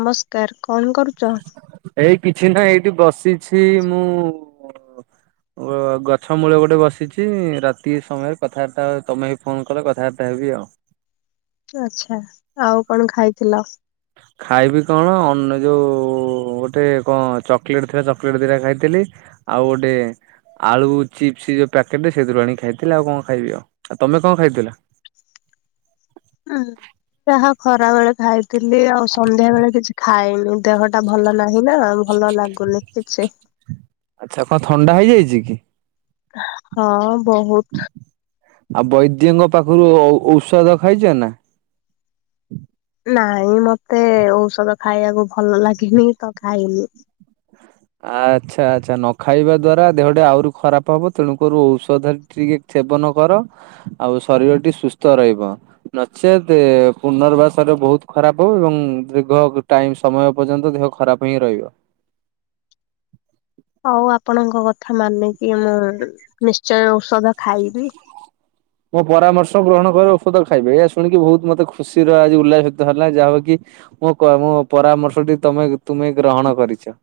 ନମସ୍କାର କଣ କରୁଚ? ଏଇ କିଛି ନା ଏଇଠି ବସିଛି ମୁଁ [inaudible] ଗଛ ମୂଳ ଗୋଟେ ବସିଛି ରାତି ସମୟରେ କଥାବାର୍ତ୍ତା ତମେ ହ ଫୋନ କଲେ କଥାବାର୍ତ୍ତା ହେବି ଆଉ। ଆଚ୍ଛା ଆଉ କଣ ଖାଇଥିଲ? ଖାଇବି କଣ ଅନ ଯୋଉ ଗୋଟେ କଣ ଚକୋଲେଟ୍ ଥିଲା ଚକୋଲେଟ୍ ଦିଟା ଖାଇଥିଲି। ଆଉ ଗୋଟେ ଆଳୁ ଚିପସ୍ ଯୋଉ ପ୍ୟାକେଟ ସେଇଥିରୁ ଆଣିିକ ଖାଇଥିଲି ଆଉ କଣ ଖାଇବି ଆଉ। ଆଉ ତୋମେ କଣ ଖାଇଥିଲ? ଓହୋ। ଯାହା ଖରା ବେଳେ ଖାଇଥିଲି। ଆଉ ସନ୍ଧ୍ୟା ବେଳେ କିଛି ଖାଇନି। ଦେହ ଟା ଭଲ ନାହିଁ ନା। ଭଲ ଲାଗୁନି କିିଛି। ଆଚ୍ଛା କଣ ଥଣ୍ଡା ହେଇଯାଇଛି କି? ହଁ ବହୁତ। ଆଉ ବୈଦ୍ୟଙ୍କ ପାଖରୁ ଔ ଔଷଧ ଖାଇଚ ନା? ନାଇଁ ମୋତେ ଔଷଧ ଖାଇବାକୁ ଭଲ ଲାଗେନି ତ ଖାଇନି। ଆଚ୍ଛା, ଆଚ୍ଛା ନ ଖାଇବା ଦ୍ଵାରା ଦେହଟା ଆଉରୁ ଖରାପ ହବ। ତେଣୁ କରୁ ଔଷଧ ଟିକିଏ ସେବନ କର ଆଉ ଶରୀରଟି ସୁସ୍ଥ ରହିବ। ନଚେତେ ପୁନର୍ବାସରେ ବହୁତ ଖରାପ ହବ ଏବଂ ଦୀର୍ଘ ଟାଇମ୍ ସମୟ ପର୍ଯ୍ୟନ୍ତ ଦେହ ଖରାପ ହିଁ ରହିବ। ହଉ ଆପଣଙ୍କ କଥା ମାନିକି ମୁଁ ନିଶ୍ଚୟ ଔଷଧ ଖାଇବି। ମୋ ପରାମର୍ଶ ଗ୍ରହଣ କର ଔଷଧ ଖାଇବେ। ଏହା ଶୁଣିକି ବହୁତ ମୋତେ ଖୁସିର ଆଜି ଉଲ୍ଲାସିତ ହେଲା ଯାହା ହଉ କି ମଁ କ- ମୁଁ ପରାମର୍ଶଟି ତୋମେ ତୁମେ ଗ୍ରହଣ କରିଛ।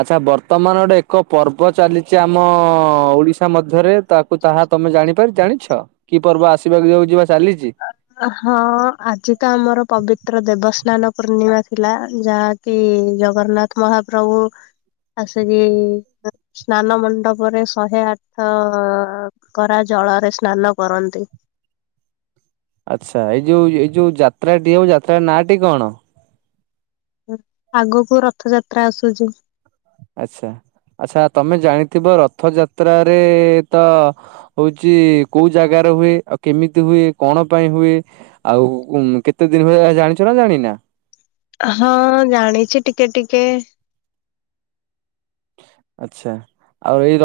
ଆଚ୍ଛା ବର୍ତ୍ତମାନ ଗୋଟେ ଏକ ପର୍ବ ଚାଲିଚି ଆମ ଓଡିଶା ମଧ୍ୟରେ ତାକୁ ତାହା ତୋମେ ଜାଣିପାରି ଜାଣିଛ କି ପର୍ବ ଆସିବାକୁ ଯାଉ ଯିବା ହଁ ଆଜି ତ ଆମର ପବିତ୍ର ଦେବସ୍ନାନ ପୂର୍ଣ୍ଣିମା ଥିଲା। ଯାହାକି ଜଗନ୍ନାଥ ମହାପ୍ରଭୁ ଆସିକି ସ୍ନାନ ମଣ୍ଡପରେ ଶହେ ଆଠ କରା ଜ ଜଳରେ ସ୍ନାନ କରନ୍ତି। ଆଚ୍ଛା ଏଇ ଯୋଉ ଏଇ ଯୋଉ ଯାତ୍ରାଟି ଆଉ ଯାତ୍ରା ନାଁଟି କଣ? ଆଗକୁ ରଥଯାତ୍ରା ଆସୁଛି। ଆଚ୍ଛା। ଆଚ୍ଛା ତୋମେ ଜାଣିଥିବ ରଥ ଯାତ୍ରାରେ ତ ହଉଚି କୋଉ ଜାଗା ହୁଏ। ଆଉ କେମିତି ହୁଏ? କଣ ପାଇଁ ହୁଏ? ଆଉ ଉଁ, କେତେ ଦିନ ହୁଏ? ଏହା ଜାଣିଛ ନା ଜାଣିନା? ହଁ ଜାଣିଛି ଟିକିଏ ଟିକିଏ। ଆଚ୍ଛା। ଆଉ ଏଇ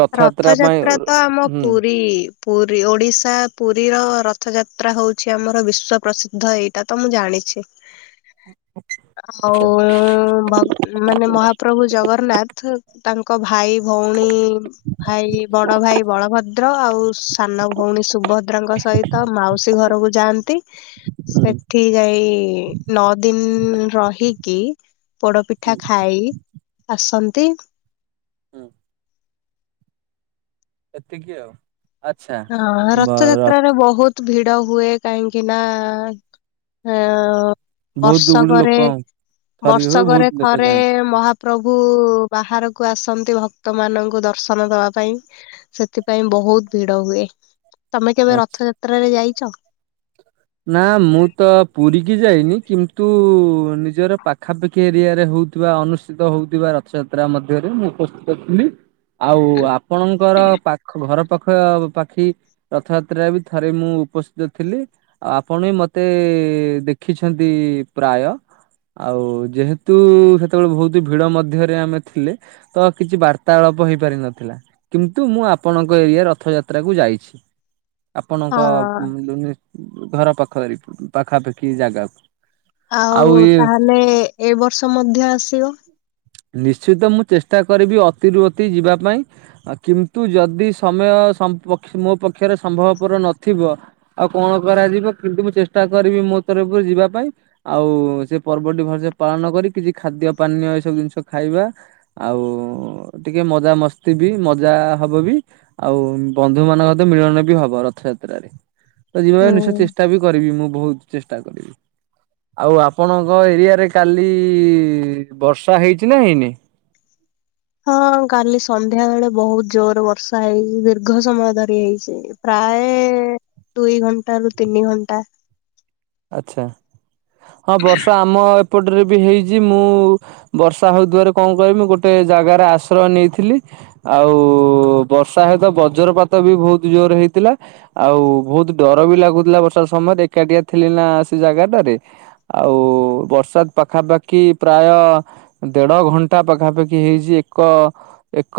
ପାଇଁ ରଥଯାତ୍ରା ତ ଆମ ହୁଁ ପୁରୀ ପୁରୀ ଓଡିଶା ପୁରୀର ରଥଯାତ୍ରା ହଉଛି ଆମର ବିଶ୍ୱ ପ୍ରସିଦ୍ଧ ଏଇଟା ତ ମୁଁ ଜାଣିଛି। ଆଉ ଆଚ୍ଛା ଉଁ, ଭ-ମାନେ ମହାପ୍ରଭୁ ଜଗରନ୍ନାଥ ତାଙ୍କ ଭାଇ ଭଉଣୀ ଭାଇ ବଡ ଭାଇ ବଳଭଦ୍ର ଆଉ ସାନ ଭଉଣୀ ସୁଭଦ୍ରାଙ୍କ ସହିତ ମାଉସୀ ଘ ଘରକୁ ଯାଆନ୍ତି। ହୁଁ ସେଠି ଯାଇ ନଅ ଦିନ ରହିକି ପୋଡପିଠା ହୁଁ ଖାଇ ଆସନ୍ତି। ହୁଁ। ଏତିକି ଆଉ। ଆଚ୍ଛା ହଁ ରଥଯାତ୍ର ର ବହୁତ ଭିଡ ହୁଏ। କାହିଁକି ନା ହଁ ବହୁତ ଗୁଡେ ବର୍ଷକରେ ଲୋକ ଥରିକ ହୁଏ ବହୁତ ବର୍ଷକରେ ଲୋକ ଥରେ ଯାଆନ୍ତି ମହା ପ୍ରଭୁ ବାହାରକୁ ଆସନ୍ତି ଭକ୍ତ ମାନଙ୍କୁ ଦର୍ଶନ ଦବା ପାଇଁ। ସେଥିପାଇଁ ବହୁତ ଭିଡ ଡ ହୁଏ। ତୋମେ କେବେ ଆଚ୍ଛା। ରଥଯାତ୍ରାରେ ଯାଇଚ? ନା ମୁଁ ତ ପୁରୀ କି ଯାଇନି କିନ୍ତୁ ନିଜର ପାଖାପାଖି ଏରିଆରେ ହଉଥିବା, ଅନୁଷ୍ଠିତ ହେଉଥିବା ରଥଯାତ ତ୍ରା ମଧ୍ୟରେ ମୁଁ ଉପସ୍ଥିତ ଥିଲି ଆଉ ଆପଣଙ୍କର ପାଖ ଘର ପାଖ ପାଖ ପାଖି ରଥଯାତ୍ରା ବି ଥରେ ମୁଁ ଉପସ୍ଥିତ ଥିଲି ଆପଣ ମତେ ଦେଖିଛନ୍ତି ପ୍ରାୟ ଆଉ ଯେହେତୁ ସେତେବେଳେ ବହୁତ ଭିଡ ମଧ୍ୟରେ ଆମେ ଥିଲେ ତ କିଛି ବାର୍ତାଳାପ ହୋଇପାରିନ ଥିଲା, କିନ୍ତୁ ମୁଁ ଆପଣଙ୍କ ଏରିଆ ରଥଯାତ୍ରାକୁୁ ଯାଇଛି ଆପଣଙ୍କ ହଁ ଘର ପାଖରେ ପାଖାପାଖି ଜାଗାକୁ। ଆଉ ତାହେଲେ ଏ ବର୍ଷ ମଧ୍ୟ ଆସିବ? ନିଶ୍ଚିତ ମୁଁ ଚେଷ୍ଟା କରିବି, ଅତିରୁ ଅତି ଯିବା ପାଇଁ କିନ୍ତୁ ଯଦି ସମୟ ସୋମ ପକ୍ଷ ମୋ ପକ୍ଷରେ ସମ୍ଭବପର ନଥିବ, ଆଉ କଣ କରାଯିବ କିନ୍ତୁ ମୁଁ ଚେଷ୍ଟା କରିବି ମୋ ତରଫରୁ ଯିବା ପାଇଁ ଆଉ ସେ ପର୍ବଟି ଭଲସେ ପାଳନ କରି କିଛି ଖାଦ୍ୟ ପାନୀୟ ଏସବୁ ଜିନିଷ ଖାଇବା ଆଉ ଟିକେ ମଜା ମସ୍ତି ବି ମଜା ହବ ବି ଆଉ ବନ୍ଧୁ ମାନଙ୍କ ତ ମିଳନ ବି ହବ ରଥଯାତ୍ରାରେ ତ ଯିବା ନିଶ୍ଚୟ ହୁଁ ଚେଷ୍ଟା ବି କରିବି ମୁଁ ବହୁତ ଚେଷ୍ଟା କରିବି। ଆଉ ଆପଣଙ୍କ ଏରିଆରେ କାଲି ବର୍ଷା ହେଇଛି ନା ହେଇନି? ହଁ କାଲି ସନ୍ଧ୍ୟା ବେଳେ ବହୁତ ଜୋର ବର୍ଷା ହେଇଛି ଦୀର୍ଘ ସମୟ ଧରି ହେଇଛି ପ୍ରାୟ ପ୍ରାୟ ଦୁଇ ଘଣ୍ଟା ରୁ ତିନି ଘଣ୍ଟା ଆଛା ହଁ ବର୍ଷା ଆମ ଏପଟରେ ବି ହେଇଛି, ମୁଁ ବର୍ଷା ହେଉଥିବାରେ କଣ କହମି ଗୋଟେ ଜାଗାରେ ଆଶ୍ରୟ ନେଇଥିଲି ଆଉ ବର୍ଷା ହତ ବଜ୍ରପାତ ବି ବହୁତ ଜୋରରେ ହେଇଥିଲା ଆଉ ବହୁତ ଡର ବି ଲାଗୁଥିଲା ବର୍ଷା ସମୟରେ ଏକାଟିଆ ଥ୍ରଲ ନା ସେ ଜାଗାଟାରେ ଆଉ ବର୍ଷା ପାଖାପାଖି ପ୍ରାୟ ଦେଢ ଘଣ୍ଟା ପାଖାପାଖି ହେଇଛି, ଏକ ଏକ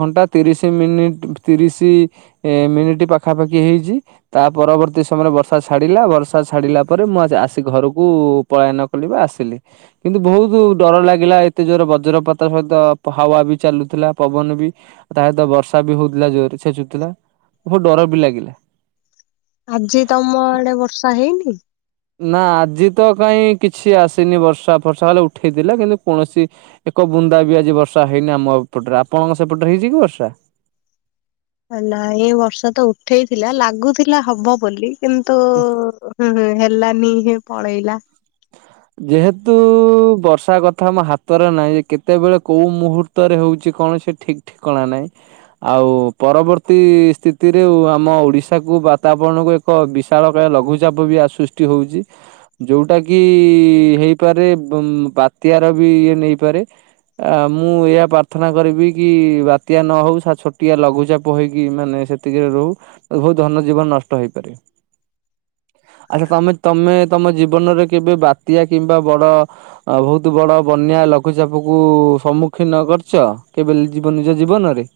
ଘଣ୍ଟା ତିରିଶ ମିନିଟ ଭି ଶି ମିନିଟ ପାଖାପାଖି ହେଇଛି ତା ପରବର୍ତ୍ତୀ ସମୟରେ ବର୍ଷା ଛାଡ଼ିଲା। ଛାଡିଲା ପରେ ମୁଁ ଆସି ଘରକୁ ପଳାୟନ କଲି ବା ଆସିଲି, କିନ୍ତୁ ବହୁତ ଡର ଲାଗିଲା ଏତେ ଜୋର ବଜ୍ରପାତ ସହିତ ହାୱା ବି ଚାଲୁଥିଲା, ପବନ ବି ତା ସହିତ ବର୍ଷା ବି ହଉଥିଲା ଥିଲା ବହୁତ ଡର ବି ଲାଗିଲା। ଆଜି ତମ ଆଡେ ବର୍ଷା ହେଇନି? ନା ଆଜି ତ କାହିଁ କିଛି ଆସିନି ବର୍ଷା ଫର୍ଷା ହେଲେ ଉଠେଇଥିଲା, କିନ୍ତୁ କୌଣସି ଏକ ବୁନ୍ଦା ବି ଆଜି ବର୍ଷା ହେଇନି, ଆମ ଏପଟରେ ଆପଣଙ୍କ ସେପଟରେ ହେଇଛି କି ବର୍ଷା? ହେଲା ଏଇ ବର୍ଷା ତ ଉଠେଇଥିଲା ଲାଗୁଥିଲା ହବ ବୋଲି କିନ୍ତୁ ହ ହେଲାନି ହିଁ ପଳେଇଲା। ଯେହେତୁ ବର୍ଷା କଥା ଆମ ହାତରେ ନାହିଁ କେତେବେଳେ କୋଉ ମୁହୂର୍ତ୍ତରେ ହେଉଛି କଣ ସେ ଠିକ ଠିକଣା ନାହିଁ, ଆଉ ପରବର୍ତ୍ତୀ ସ୍ଥିତିରେ ଆମ ଓଡିଶାକୁ ବାତାବରଣ କୁ ଏକ ବିଶାଳ ଲଘୁଚାପ ବି ସୃଷ୍ଟି ହଉଛି ଯୋଉଟା କି ହେଇପାରେ ବାତ୍ୟା ର ବି ନେଇପାରେ ଆ ମୁଁ ଏହା ପ୍ରାର୍ଥନା କରିବି କି ବାତ୍ୟା ନ ହଉ ଛୋଟିଆ, ଲଘୁଚାପ ହେଇକି ମାନେ ସେତିକିରେ ରହୁ ବହୁତ ଧନ ଜୀବନ ନଷ୍ଟ ହେଇପାରେ। [inaudible] ଆଚ୍ଛା ତମେ ତମେ ତମ ଜୀବନରେ କେବେ ବାତ୍ୟା କିମ୍ବା ବଡ ବହୁତ ବଡ ବନ୍ୟା ଲଘୁଚାପ କୁ ସମ୍ମୁଖୀନ କରିଛ କେବେ ନିଜ ଜୀବ ନିଜ ଜୀବନରେ?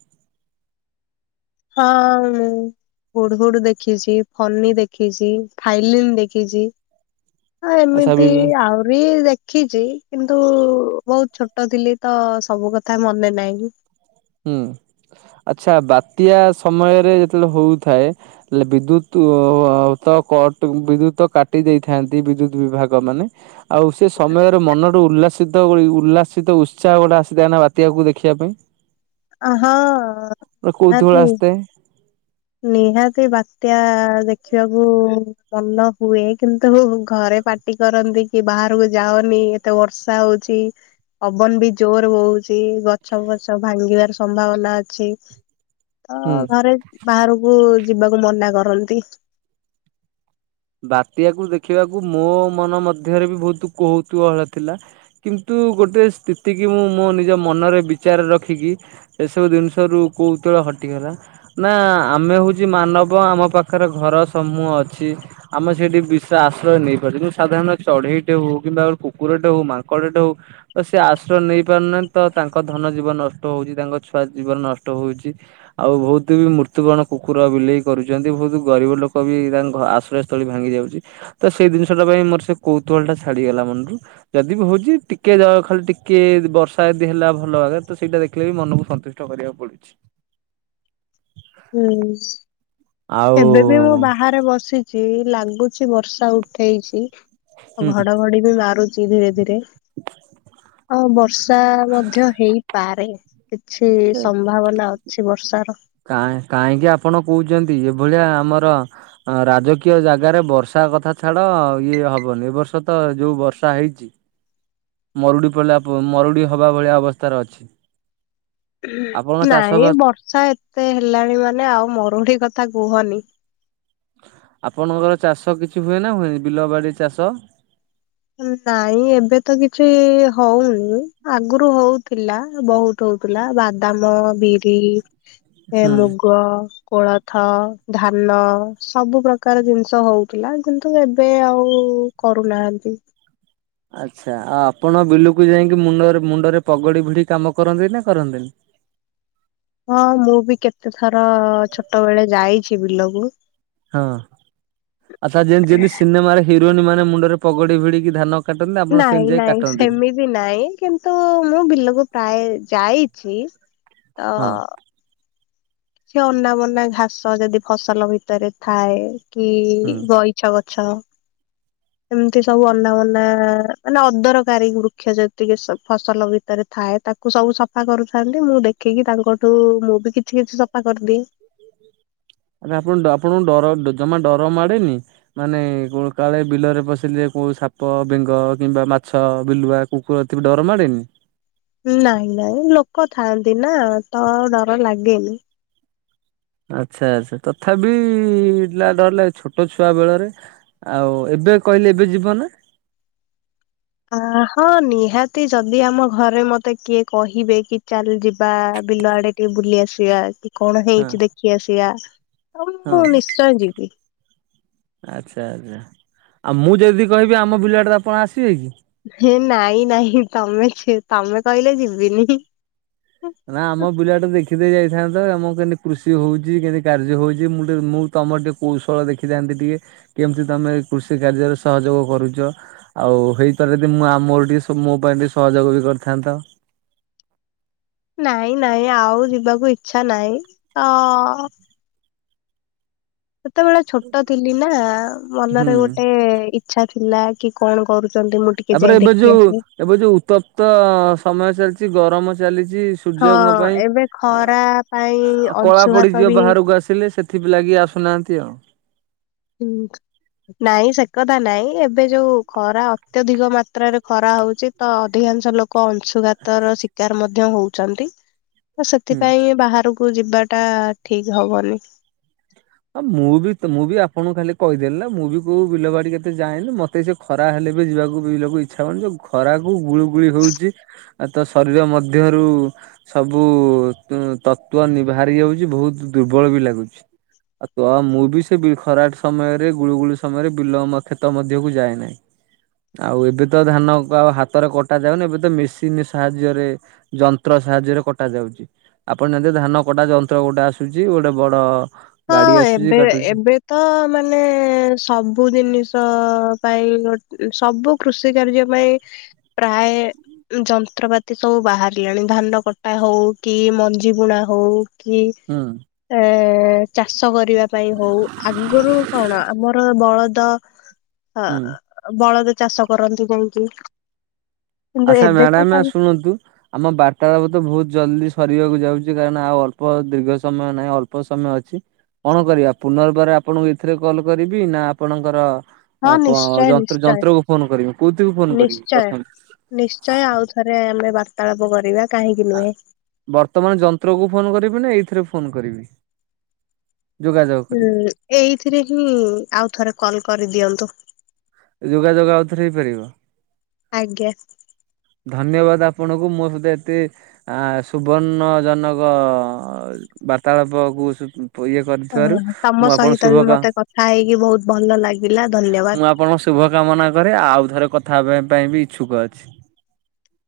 ହଁ, ମୁଁ ହୁଡ଼ହୁଡ଼ ଦେଖିଛି, ଫନି ଦେଖିଛି ଥାଇଲିନ୍ ଦେଖିଛି ହଁ ଆଚ୍ଛା ବି ଏମିତି ଆହୁରି ଦେଖିଛି କିନ୍ତୁ ବହୁତ ଛୋଟ ଥିଲି ତ ସବୁ କଥା ମନେ ନାହିଁ। ହୁଁ। ଆଚ୍ଛା ବାତ୍ୟା ସମୟରେ ଯେତେବେଳେ ହଉଥାଏ, ହେଲେ ବିଦ୍ୟୁତ୍ ତ କଟ୍ ବିଦ୍ୟୁତ କାଟି ଦେଇଥାନ୍ତି ବିଦ୍ୟୁତ ବିଭାଗ ମାନେ ଆଉ ସେ ସମୟରେ ମନଠୁ ଉଲ୍ଲାସ ସିତ ଗୋ ଉଲ୍ଲାସିତ ଉତ୍ସାହ ଗୋଟେ ଆସିଥାଏ ନା ବାତ୍ୟାକୁ ଦେଖିବା ପାଇଁ ହଁ କୋଉତୁହଳ ନିହାତି ଆସିଥାଏ ନିହାତି ବାତ୍ୟା ଦେଖ ଦେଖିବାକୁ ଭଲ ହୁଏ କିନ୍ତୁ ଘରେ ପାଟି କରନ୍ତି କି ବାହାରକୁ ଯାାଅନି ଏତେ ବର୍ଷା ହଉଛି ପବନ ବି ଜୋର ହଉଛି ଗଛ ଫଛ ଭାଙ୍ଗିବା ସମ୍ଭାବନା ଅଛି ତ ହୁଁ। ଘରେ ବାହାରକୁ ଯିବାକୁ ମନା କରନ୍ତି। ବାତ୍ୟାକୁ ଦେଖିବାକୁ ମୋ ମନ ମଧ୍ୟରେ ବି ବହୁତ କୌତୁହଳ ଥିଲା। କିନ୍ତୁ ମୁଁ ଗୋଟେ ସ୍ଥିତି କି ମୁଁ ମୋ ନିଜ ମନରେ ବିଚାର ରଖିକି ଏସବୁ ଜିନିଷରୁ କୌତୁହ ଅ ହଟିଗଲା ନା ଆମେ ହଉଛି ମାନବ ଆମ ପାଖରେ ଘର ସମୂହ ଅଛି ଆମେ ସେଇଠି ବି ଆଶ୍ରୟ ନେଇପାରୁଛ କିନ୍ତୁ ସାଧାରଣତଃ ଚଢେଇଟେ ହଉ କିମ୍ବା କୁକୁରଟେ ହଉ ମାଙ୍କଡଟେ ହଉ ତ ସେ ଆଶ୍ରୟ ନେଇ ପାରୁନାହାନ୍ତି ତ ତାଙ୍କ ଧନ ଜୀବନ ନଷ୍ଟ ହଉଛି ତାଙ୍କ ଛୁଆ ଜୀବନ ନଷ୍ଟ ହଉଛି ଆଉ ବହୁତ ବି ମୃତ୍ୟୁ ବରଣ କୁକୁର ବିଲେଇ କରୁଛନ୍ତି। ବହୁତ ଗରିବ ଲୋକ ବି ତାଙ୍କ ଆଶ୍ରୟ ସ ତ ବି ଭାଙ୍ଗି ଯାଉଛି ତ ସେଇ ଜିନିଷଟା ପାଇଁ ମୋର ସେ କୌତୁହଳ ଟା ଛାଡିଗଲା ମନରୁ ଯଦି ବି ହଉଛି ଟିକେ ଟିକେ ଜ ଖାଲି ଟିକେ ବର୍ଷା ଯଦି ହେଲା ଭଲ ଭାବରେ ତ ସେଇଟା ଦେଖିଲେ ବି ମନକୁ ସନ୍ତୁଷ୍ଟ କରିବାକୁ ପଡୁଛି। ହୁଁ ଆଉ ଏବେ ବି ମୁଁ ବାହାରେ ବସିଛି। ଲାଗୁଛି ବର୍ଷା ଉଠେଇଛି ଆଉ ହୁଁ ଘଡଘଡି ବି ମାରୁଛି ଧୀରେ ଧୀରେ ହଁ ବର୍ଷା ମଧ୍ୟ ହେଇପାରେ କିଛି ଏ। ସମ୍ଭାବନା ଅଛି ବର୍ଷାର। କାହିଁ କାହିଁକି ଆପଣ କହୁଛନ୍ତି? ଭଳିଆ ଆମର ରାଜକୀୟ ଜାଗାରେ ବର୍ଷା କଥା ଛାଡ ଇଏ ହବନି ଏ ବର୍ଷ ତ ଯୋଉ ବର୍ଷା ହେଇଛି ମରୁଡ଼ି ପଡ଼ିଲା ପ ମରୁଡ଼ି ହେବା ଭଳିଆ ଅବସ୍ଥାରେ ଅଛି। ଆପଣ ଚାଷ ନାଇଁ ବାସ ବର୍ଷା ଏତେ ହେଲାଣି ମାନେ ଆଉ ମରୁଡିି କ ଥା କୁହନି ଆପଣଙ୍କର ଚାଷ କିଛି ହୁଏ ନା ହୁଏନି ବିଲ ବାଡି ଚାଷ? ଉଁ ନାଇଁ ଏବେ ତ କିଛି ହଉନି ଆଗରୁ ହଉଥିଲା ବହୁତ ହଉଥିଲା ବା ବାଦାମ, ବିରି ଏ ମୁଗ କୋଳଥ ଧାନ ସବୁ ପ୍ରକାର ଜିନିଷ ହଉଥିଲା କିନ୍ତୁ ଏବେ ଆଉ ଉ କରୁନାହାନ୍ତି। ଆଚ୍ଛା ଆଉ ଆପଣ ବିଲକୁ ଯାଇକି ମୁଣ୍ଡ ମୁଣ୍ଡରେ ପଗଡି ଭିଡି କାମ କରନ୍ତି ନା କରନ୍ତିନି? ହଁ ମୁଁ ବି କେତେଥର ଛୋଟ ବେଳେ ଯାଇଛି ବିଲକୁ। ହଁ ଆଛା ଜେନ୍ତି ଯେନ୍ତି ସିନେମାରେ ହିରୋଇନ ମାନେ ମୁଣ୍ଡରେ ପଗଡି ଭିଡିକି ଧାନ କାଟନ୍ତି ଆପଣ ନାଇଁ ସେମିତି ଯାଇ ନାଇଁ କାଟନ୍ତିନି? ସେମିତି ନାଇଁ କିନ୍ତୁ ମୁଁ ବିଲକୁ ପ୍ରାୟ ଯାଇଛି ହଁ ଅ କି ଅନା ବନା ଘାସ ଯଦି ଫସଲ ଭିତରେ ଥାଏ କି ହୁଁ। ଗଇଛ ଗ ଛଅ ଏମିତି ସବୁ ଅନାବନା ମାନେ ଅଦରକାରୀ ବୃକ୍ଷ ଯେତିକି ଫସଲ ସ ଭିତରେ ଥାଏ ତାକୁ ସବୁ ସଫା କରୁଥାନ୍ତି ମୁଁ ଦେଖିକି ତାଙ୍କଠୁ ମୁଁ ବି କିଛି କିଛି ସଫା ସଫା କରିଦିଏ। ଆରେ ଆପଣ ଡ ଆପଣଙ୍କୁ ଡର ଜମା ଡର ମାଡେନି ମାନେ କ କାଳେ ବିଲରେ ପଶିଲେ କୋଉ ସାପ ବେଙ୍ଗ କିମ୍ବା ମାଛ ବିଲୁଆ କୁକୁର ଏଥିକୁ ଡର ମାଡ଼େନି? ନାଇଁ ନାଇଁ ଲୋକ ଥାଆନ୍ତି ନା ତ ଡର ଲାଗେନି। ଆଚ୍ଛା ଆଛା ତଥାପି ଡର ଲାଗେ ଛୋଟ ଛୁଆ ବେଳରେ ଆଉ ଏ ଏବେ କହିଲେ ଏବେ ଯିବ ନା? ଆ ହଁ ନିହାତି ଯଦି ଆମ ଘରେ ମତେ କିଏ କହିବେ କି ଚାଲ ଯିବା ବିଲ ଆଡେ ଟିକେ ବୁଲି ଆସିବା କି କଣ ହଁ ହେଇଛି ଦେଖି ଆସିବା। ହଉ ମୁଁ ହଁ ନିଶ୍ଚୟ ଯିବି। ଆଚ୍ଛା ଆଚ୍ଛା। ଆଉ ମୁଁ ଯଦି କହିବି ଆମ ବିଲାଡେ ତ ଆପଣ ଆସିବେ କି? ନାଇଁ ନାଇଁ ତମେ ସେ ତମେ କହିଲେ ଯିବିନି। ନା ଆମ ବିଲା ଟେ ଦେଖିଦେଇ ଯାଇଥାନ୍ତତା। ଆମ କେମିତି କୃଷି ହଉଛି କେମିତି କାର୍ଯ୍ୟ ହଉଛି ମୁଁ ଟିକେ ମୁଁ ତମର ଟିକେ କୌଶଳ ଦେଖିଥାନ୍ତି ଟିକେ। କେମିତି ତମେ କୃଷି କାର୍ଯ୍ୟରେ ସହଯୋଗ କରୁଛ। ଆଉ ହେଇଥାର ଯଦି ମୁଁ ମୋର ଟିକେ ସ ମୋ ପାଇଁ ସେତି ସହଯୋଗ ବି କରିଥାନ୍ତ। [inaudible] ନାଇଁ ନାଇଁ ଆଉ ଯିବାକୁ ଇଚଛା ନାହିଁ। ତ ସେତେବେଳେ ଛୋଟ ଥିଲି ନା ହୁଁ। ମନରେ ଗୋଟେ ଇଚ୍ଛା ଥିଲା କି କଣ କରୁଛି। ତାପରେ ଏବେ ଯୋଉ ଏବେ ଯୋଉ ଉତ୍ତପ୍ତ ସମୟ ଚାଲିଛି ଗରମ ଚାଲିଛି ଛି ସୂର୍ଯ୍ୟଙ୍କ ହଁ ଏବେ ଖରା ପାଇଁ। କଳା ଅଂଶୁଘାତ ପଡିଯିବ ବି ବାହାରକୁ ଆସିଲେ ସେଥିପ ଲାଗି ଆସୁନାହାନ୍ତି ଆଉ। ହୁଁ ନାଇଁ ସେ କଥା ନାଇଁ ଏବେ ଯୋଉ ଖରା ଅତ୍ୟଧିକ ମାତ୍ରାରେ ଖରା ହଉଛି ତ ଅଧିକା ଅଧିକାଂଶ ଲୋକ ଅଂଶୁଘାତ ର ଶିକାର ମଧ୍ୟ ହଉଛନ୍ତି। ତ ହୁଁ। ସେଥିପାଇଁ ବାହାରକୁ ଯିବାଟା ଠିକ ହବନି। ଆ ମୁଁ ବି ମୁଁ ବି ଆପଣଙ୍କୁ ଖାଲି ବେ ଯିବାକୁ ବି ଲୋକ ଇଚ୍ଛା ହ ଯଉ ଘରାକୁ ଗୁଳୁ ଗୁଳି ହଉଛି। ଆ ତ ଶରୀର ମଧ୍ୟରୁ ସବୁ ତତ୍ଵ ନିଭହାରି ଯାଉଛି ବହୁତ ଦୁର୍ବଳ ବି ଲାଗୁଛି। ଆଉ ତ ମୁଁ ବି ସେ ଖରାଟ ସମୟରେ ଗୁଳୁଗୁଳି ସମୟରେ ବିଲ ମମ କ୍ଷେତ ମଧ୍ୟକୁ ଯାଏ ନାହିଁ। ଆଉ ଏବେ ତ ଧାନ ଆଉ ହାତରେ କଟା ଯାଉନି। ଏବେ ତ ମେସିନ ସାହାଯ୍ୟରେ ଯନ୍ତ୍ର ସାହାଯ୍ୟରେ କଟା ଯାଉଛି। ଆପଣ ଯେମି ଧାନ କଟା ଯନ୍ତ୍ର ଗୋଟେ ଆସୁଛି ଗୋଟେ ବଡ ହଁ ଗାଡି ଆସୁଛି ଏବେ କାଟୁଛି। ଏବେ ତ ମାନେ ସବୁ ଜିନିଷ ପାଇଁ ସବୁ କୃଷି କାର୍ଯ୍ୟ ପାଇଁ ପ୍ରାୟ ଯନ୍ତ୍ରପାତି ସବୁ ବାହାରିଲାଣି ଧାନ କଟା ହଉ କି ମଞ୍ଜି ବୁଣା ହଉ। କି ହୁଁ ଆ ଚାଷ କରିବା ପାଇଁ ହଉ। ଆଗରୁ କଣ ଆମର ବଳଦ ହ ହୁଁ ବଳଦ ଚାଷ କରନ୍ତି କାହିଁକି? ଆଚ୍ଛା ମ୍ୟାଡାମ ଶୁଣନ୍ତୁ ଆମ ବାରଟା ଦବ ତ ବହୁତ ଜଲଦି ରିବାକୁ ଯାଉଛି କାହିଁକ ନା ଆଉ ଅଳ୍ପ ଦୀର୍ଘ ସମୟ ନାହିଁ ଅଳ୍ପ ସମୟ ଅଛି। କଣ କରିବା ପୁନର୍ବାର ଆପଣଙ୍କୁ ଏଥିରେ କଲ କରିବି। ନା ଆପଣଙ୍କର ହଁ ଆ ନିଶ୍ଚୟ ଯନ୍ତ ନିଶ୍ଚୟ ଯନ୍ତ୍ରକୁ ଫୋନ କରିବି କୋଉଥିକୁ ଫୋନ କରିବି ନିଶ୍ଚୟ ପ୍ରଥାମ। ନିଶ୍ଚୟ ଆଉ ଥରେ ଆମେ ବାର୍ତ୍ତାଳାପ କରିବା। କାହିଁକି ନୁହେଁ ବର୍ତ୍ତମାନ ଯନ୍ତ୍ରକୁ ଫୋନ କରିବି ନା ଏଇଥିରେ ଫୋନ କରିବି? ଯୋଗାଯୋଗ କରିବି? ହୁଁ ଏଇଥିରେ ହିଁ ଆଉ ଥରେ କଲ କରିଦିଅନ୍ତୁ। ଯୋଗାଯୋଗ ଆଉଥରେ ହେଇପାରିବ। ଆଜ୍ଞା। ଧନ୍ୟବାଦ ଆ ଆପଣଙ୍କୁ ମୋ ସତ ଏତେ ସୁବର୍ଣ୍ଣଜନକ ବାର୍ତ୍ତାଳାପ ବହୁ ଇଏ କରିଥିବାରୁ ହଁ। ତମ ମୁଁ ଆପଣ ସହିତ ବି ଶୁଭ କାମ ମତେ କଥା ହେଇକି ବହୁତ ଭଲ ଲାଗିଲା ଧନ୍ୟବାଦ। ମୁଁ ଆପଣ ସୁ ଶୁଭ କାମନା କରେ ଆଉ ଥରେ କଥା ହେବା ପାଇଁ ବି ଇଚ୍ଛୁକ ଅଛି।